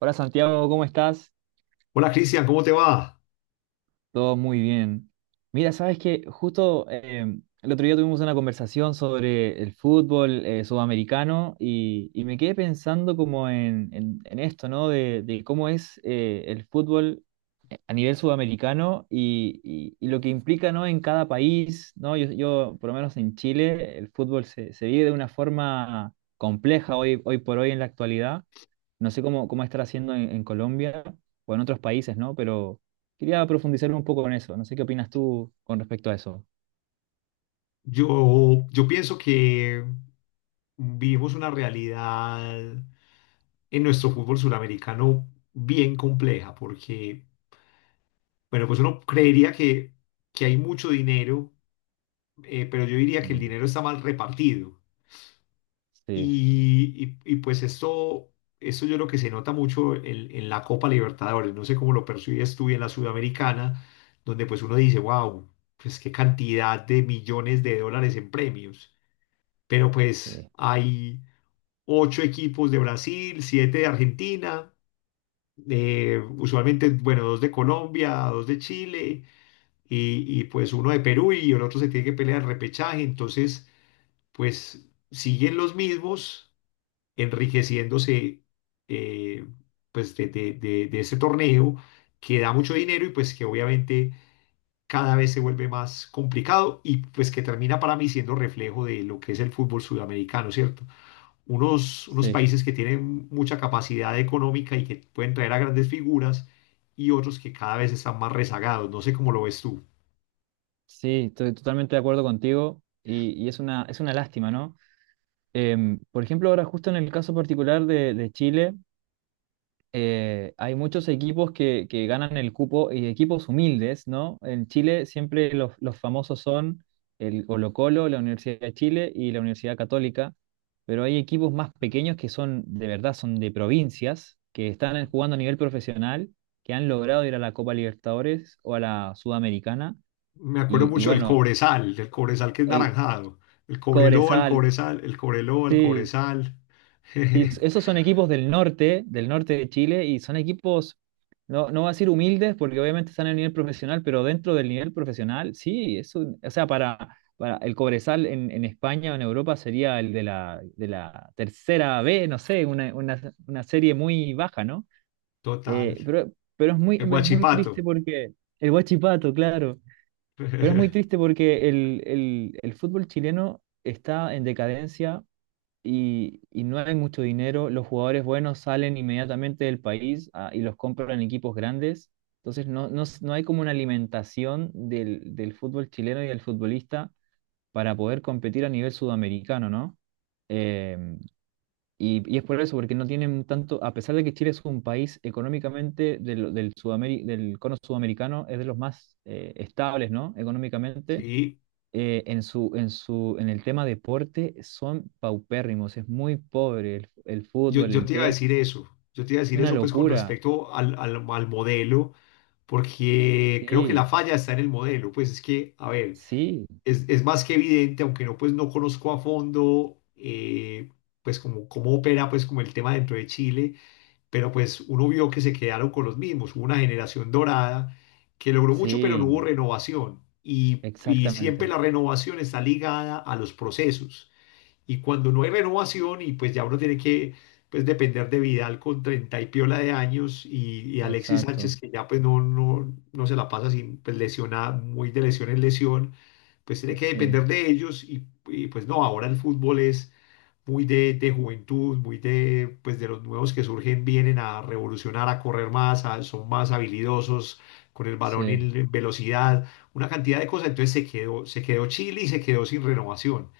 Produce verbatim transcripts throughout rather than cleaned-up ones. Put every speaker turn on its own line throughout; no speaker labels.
Hola Santiago, ¿cómo estás?
Hola Cristian, ¿cómo te va?
Todo muy bien. Mira, sabes que justo eh, el otro día tuvimos una conversación sobre el fútbol eh, sudamericano y, y me quedé pensando como en, en- en esto, ¿no? De, de cómo es eh, el fútbol a nivel sudamericano y, y- y lo que implica, ¿no? En cada país, ¿no? Yo, yo, por lo menos en Chile, el fútbol se, se vive de una forma compleja hoy, hoy por hoy en la actualidad. No sé cómo, cómo estar haciendo en, en Colombia o en otros países, ¿no? Pero quería profundizar un poco en eso. No sé qué opinas tú con respecto a eso.
Yo, yo pienso que vivimos una realidad en nuestro fútbol suramericano bien compleja, porque, bueno, pues uno creería que, que hay mucho dinero, eh, pero yo diría que el
Mm,
dinero está mal repartido.
sí,
Y, y- y, pues esto, esto yo creo que se nota mucho en, en la Copa Libertadores, no sé cómo lo percibes tú en la Sudamericana, donde pues uno dice, wow, pues qué cantidad de millones de dólares en premios, pero pues
sí,
hay ocho equipos de Brasil, siete de Argentina, eh, usualmente, bueno, dos de Colombia, dos de Chile y, y pues uno de Perú y el otro se tiene que pelear el repechaje, entonces pues siguen los mismos enriqueciéndose eh, pues de, de- de- de ese torneo que da mucho dinero y pues que obviamente cada vez se vuelve más complicado y pues que termina para mí siendo reflejo de lo que es el fútbol sudamericano, ¿cierto? Unos, unos
sí,
países que tienen mucha capacidad económica y que pueden traer a grandes figuras y otros que cada vez están más rezagados, no sé cómo lo ves tú.
sí, estoy totalmente de acuerdo contigo y, y es una, es una lástima, ¿no? Em, por ejemplo, ahora justo en el caso particular de, de Chile. Eh, hay muchos equipos que, que ganan el cupo y equipos humildes, ¿no? En Chile siempre los, los famosos son el Colo-Colo, la Universidad de Chile y la Universidad Católica, pero hay equipos más pequeños que son, de verdad, son de provincias, que están en- jugando a nivel profesional, que han logrado ir a la Copa Libertadores o a la Sudamericana,
Me acuerdo
y, y
mucho del
bueno,
Cobresal, del Cobresal que es
el
naranjado, el Cobreloa, el
Cobresal,
Cobresal, el Cobreloa, el
sí.
Cobresal.
Sí, esos son equipos del norte, del norte de Chile, y son equipos, no, no va a decir humildes, porque obviamente están en el nivel profesional, pero dentro del nivel profesional, sí, eso, o sea, para, para el Cobresal en, en España o en Europa sería el de la, de la tercera B, no sé, una, una, una serie muy baja, ¿no?
Total.
Eh, pero, pero es muy,
El
pero es muy triste
Guachipato.
porque el Huachipato, claro, pero es muy triste porque el, el, el fútbol chileno está en decadencia y, y no hay mucho dinero, los jugadores buenos salen inmediatamente del país ah, y los compran en equipos grandes. Entonces no, no, s- no hay como una alimentación del, del fútbol chileno y del futbolista para poder competir a nivel sudamericano, ¿no? Em, y, y es por eso, porque no tienen tanto, a pesar de que Chile es un país económicamente del, del, Sudameri- del cono sudamericano, es de los más eh, estables, ¿no? Económicamente,
Sí,
eh, en su, en su, en el tema deporte son paupérrimos, es muy pobre el, el
yo,
fútbol,
yo
el
te iba a
tenis,
decir eso. Yo te iba a decir
una
eso pues con
locura.
respecto al, al, al modelo, porque creo que la
Sí,
falla está en el modelo. Pues es que, a ver,
sí,
es, es más que evidente, aunque no pues no conozco a fondo eh, pues como cómo opera pues como el tema dentro de Chile, pero pues uno vio que se quedaron con los mismos. Hubo una generación dorada que logró mucho, pero no hubo
sí,
renovación. Y, y siempre
exactamente,
la renovación está ligada a los procesos. Y cuando no hay renovación y pues ya uno tiene que pues depender de Vidal con treinta y piola de años y, y Alexis Sánchez
exacto.
que ya pues no, no, no se la pasa sin pues lesionada muy de lesión en lesión, pues tiene que
Sí,
depender de ellos y, y, pues no, ahora el fútbol es muy de, de juventud, muy de, pues de los nuevos que surgen, vienen a revolucionar, a correr más, a- son más habilidosos con el balón
sí,
en en velocidad, una cantidad de cosas. Entonces se quedó, se quedó Chile y se quedó sin renovación.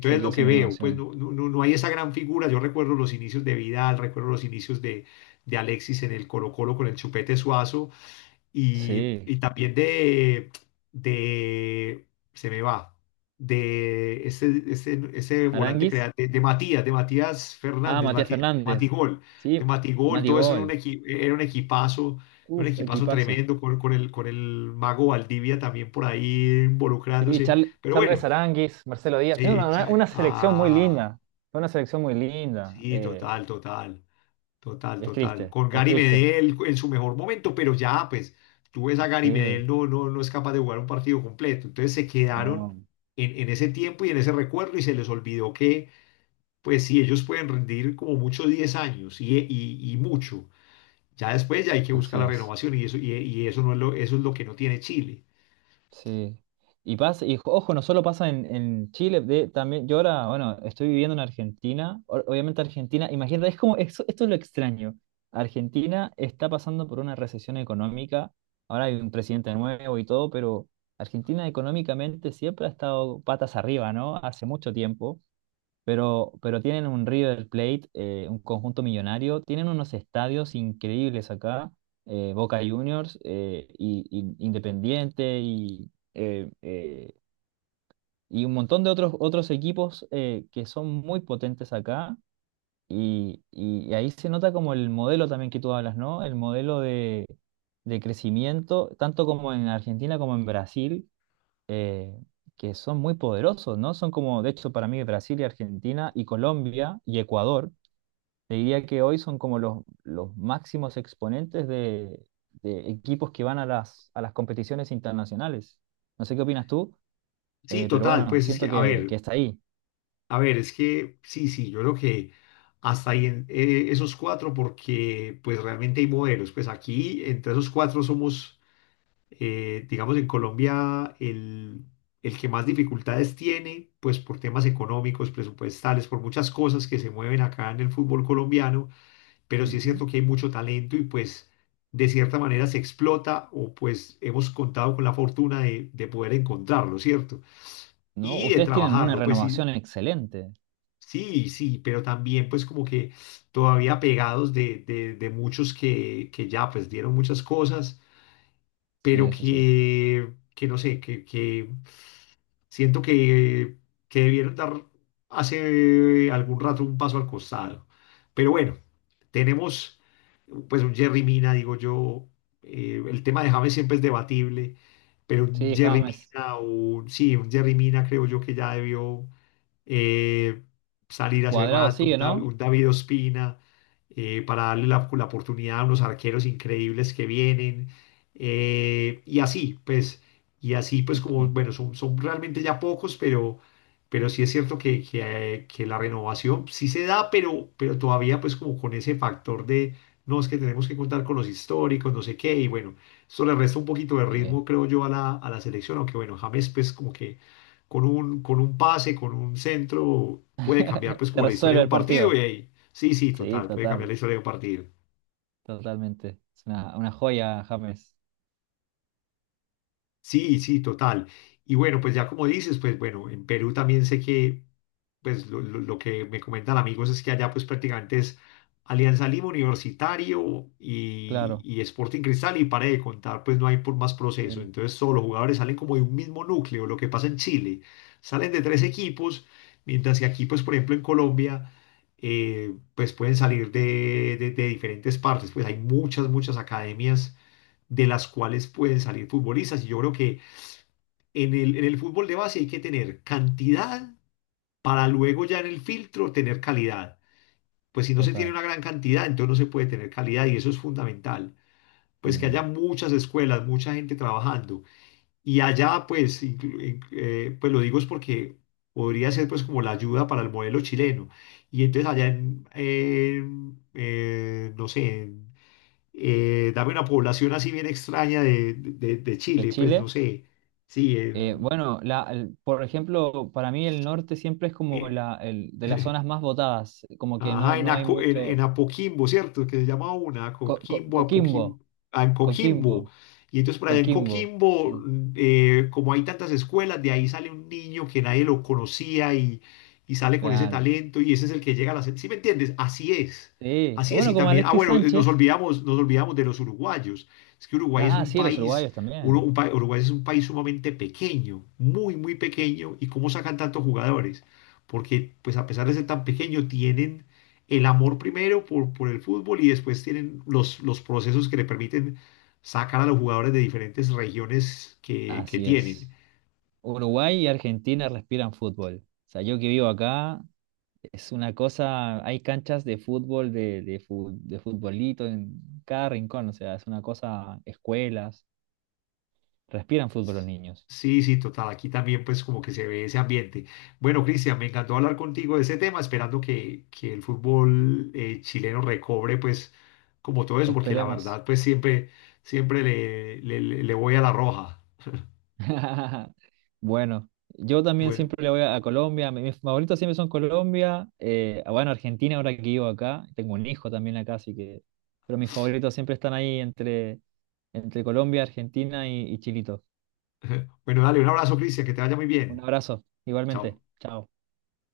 se
lo
quedó
que
sin
veo, pues
renovación.
no, no, no no hay esa gran figura. Yo recuerdo los inicios de Vidal, recuerdo los inicios de, de Alexis en el Colo-Colo con el Chupete Suazo y,
Sí.
y también de, de, se me va, de ese, ese, ese volante
Aranguis.
creativo, de, de Matías, de Matías
Ah,
Fernández,
Matías
Matías, de
Fernández.
Matigol, de
Sí,
Matigol,
Mati
todo eso era un,
Gol.
equi- era un equipazo, un
Uf,
equipazo
equipazos.
tremendo con, con el, con el mago Valdivia también por ahí
Sí,
involucrándose.
Char-
Pero bueno,
Charles Aránguiz, Marcelo Díaz. Tiene
eh,
una, una-
cha-
una selección muy
ah,
linda. Fue una selección muy linda.
sí,
Eh,
total, total. Total,
es
total.
triste,
Con
es
Gary
triste.
Medel en su mejor momento, pero ya, pues, tú ves a Gary
Sí,
Medel, no, no, no es capaz de jugar un partido completo. Entonces se quedaron
no,
en, en ese tiempo y en ese recuerdo y se les olvidó que, pues, sí, ellos pueden rendir como mucho diez años y, y, y mucho. Ya después ya hay que buscar
así
la
es.
renovación y eso, y, y eso no es lo, eso es lo que no tiene Chile.
Sí. Y pasa, y ojo, no solo pasa en, en Chile, de, también, yo ahora, bueno, estoy viviendo en Argentina. o- Obviamente Argentina, imagínate, es como, esto, esto es lo extraño. Argentina está pasando por una recesión económica. Ahora hay un presidente nuevo y todo, pero Argentina económicamente siempre ha estado patas arriba, ¿no? Hace mucho tiempo. Pero, pero tienen un River Plate, eh, un conjunto millonario, tienen unos estadios increíbles acá, eh, Boca Juniors, eh, y, y Independiente y, eh, eh, y un montón de otros, otros equipos eh, que son muy potentes acá. Y, y ahí se nota como el modelo también que tú hablas, ¿no? El modelo de, de crecimiento, tanto como en Argentina como en Brasil eh, que son muy poderosos, ¿no? Son como, de hecho, para mí Brasil y Argentina y Colombia y Ecuador, te diría que hoy son como los, los máximos exponentes de, de equipos que van a las, a las competiciones internacionales. No sé qué opinas tú,
Sí,
eh, pero
total,
bueno,
pues es
siento
que, a
que, que
ver,
está ahí,
A ver, es que sí, sí, yo creo que hasta ahí en, eh, esos cuatro, porque pues realmente hay modelos. Pues aquí, entre esos cuatro, somos, eh, digamos, en Colombia, el, el que más dificultades tiene, pues por temas económicos, presupuestales, por muchas cosas que se mueven acá en el fútbol colombiano. Pero sí es
ujú.
cierto que hay mucho talento y pues de cierta manera se explota o pues hemos contado con la fortuna de, de poder encontrarlo, ¿cierto?
¿No?
Y de
Ustedes tienen una
trabajarlo. Pues sí,
renovación excelente.
sí, sí, pero también pues como que todavía pegados de, de, de muchos que, que ya pues dieron muchas cosas,
Sí,
pero
eso sí.
que, que no sé, que, que siento que, que debieron dar hace algún rato un paso al costado. Pero bueno, tenemos pues un Jerry Mina, digo yo, eh, el tema de James siempre es debatible, pero un
Sí,
Jerry
James
Mina, o un- sí, un Jerry Mina creo yo que ya debió eh, salir hace
Cuadrado
rato, un,
sigue,
Dav-
¿no?
un David Ospina, eh, para darle la, la oportunidad a unos arqueros increíbles que vienen. Eh, y así, pues, y así, pues, como,
Ok.
bueno, son, son realmente ya pocos, pero, pero sí es cierto que, que, que la renovación sí se da, pero, pero todavía, pues, como con ese factor de, no, es que tenemos que contar con los históricos, no sé qué, y bueno, eso le resta un poquito de
Eh,
ritmo, creo yo, a la, a la selección, aunque bueno, James, pues, como que con un, con un pase, con un centro, puede cambiar pues
te
como la historia
resuelve
de un
el
partido
partido.
y ahí, sí, sí,
Sí,
total, puede cambiar la
total.
historia de un partido.
Totalmente. Es una, una joya, James.
Sí, sí, total. Y bueno, pues ya como dices, pues bueno, en Perú también sé que, pues lo, lo- lo que me comentan amigos es que allá pues prácticamente es Alianza Lima Universitario y,
Claro,
y Sporting Cristal y para de contar, pues no hay por más proceso.
sí,
Entonces todos los jugadores salen como de un mismo núcleo, lo que pasa en Chile. Salen de tres equipos, mientras que aquí pues por ejemplo en Colombia, eh, pues pueden salir de, de de diferentes partes. Pues hay muchas, muchas academias de las cuales pueden salir futbolistas y yo creo que en el, en el fútbol de base hay que tener cantidad para luego ya en el filtro tener calidad. Pues si no se tiene
total.
una gran cantidad, entonces no se puede tener calidad y eso es fundamental. Pues que haya
Mm.
muchas escuelas, mucha gente trabajando. Y allá, pues, inclu- in- eh, pues lo digo es porque podría ser pues como la ayuda para el modelo chileno. Y entonces allá en, en, eh, no sé, en, eh, dame una población así bien extraña de, de, de
De
Chile, pues no
Chile.
sé, sí,
Eh,
en,
bueno, la, el- por ejemplo, para mí el norte siempre es como la, el, de las zonas más votadas, como que no,
ajá, en,
no hay
Aco- en, en
mucho.
Apoquimbo, ¿cierto? Que se llama una,
Co- co-
Apoquimbo,
Coquimbo,
Apoquimbo, ah, en
Coquimbo,
Coquimbo. Y entonces por allá en
Coquimbo.
Coquimbo,
Sí,
mm, eh, como hay tantas escuelas, de ahí sale un niño que nadie lo conocía y, y sale con ese
claro.
talento y ese es el que llega a la... se- ¿Sí me entiendes? Así es.
Sí. O
Así es.
bueno,
Y
como
también, ah,
Alexis
bueno, eh, nos
Sánchez.
olvidamos, nos olvidamos de los uruguayos. Es que Uruguay es
Ah,
un
sí, los
país,
uruguayos
uno-
también.
un pa- Uruguay es un país sumamente pequeño, muy, muy pequeño. ¿Y cómo sacan tantos jugadores? Porque pues a pesar de ser tan pequeño, tienen el amor primero por, por el fútbol y después tienen los, los procesos que le permiten sacar a los jugadores de diferentes regiones que, que
Así
tienen.
es. Uruguay y Argentina respiran fútbol. O sea, yo que vivo acá. Es una cosa, hay canchas de fútbol, de, de, fu- de futbolito en cada rincón, o sea, es una cosa, escuelas, respiran fútbol los niños.
Sí, sí, total. Aquí también pues como que se ve ese ambiente. Bueno, Cristian, me encantó hablar contigo de ese tema, esperando que, que el fútbol eh, chileno recobre pues como todo eso, porque la
Esperemos.
verdad pues siempre, siempre le, le, le le voy a la roja.
Bueno, yo también
Bueno,
siempre le voy a, a Colombia, mi- mis favoritos siempre son Colombia, eh, ah, bueno, Argentina ahora que vivo acá, tengo un hijo también acá, así que, pero mis favoritos siempre están ahí entre, entre Colombia, Argentina y, y Chilito.
bueno, dale un abrazo, Cristian, que te vaya muy
Un
bien.
abrazo, igualmente,
Chao.
chao.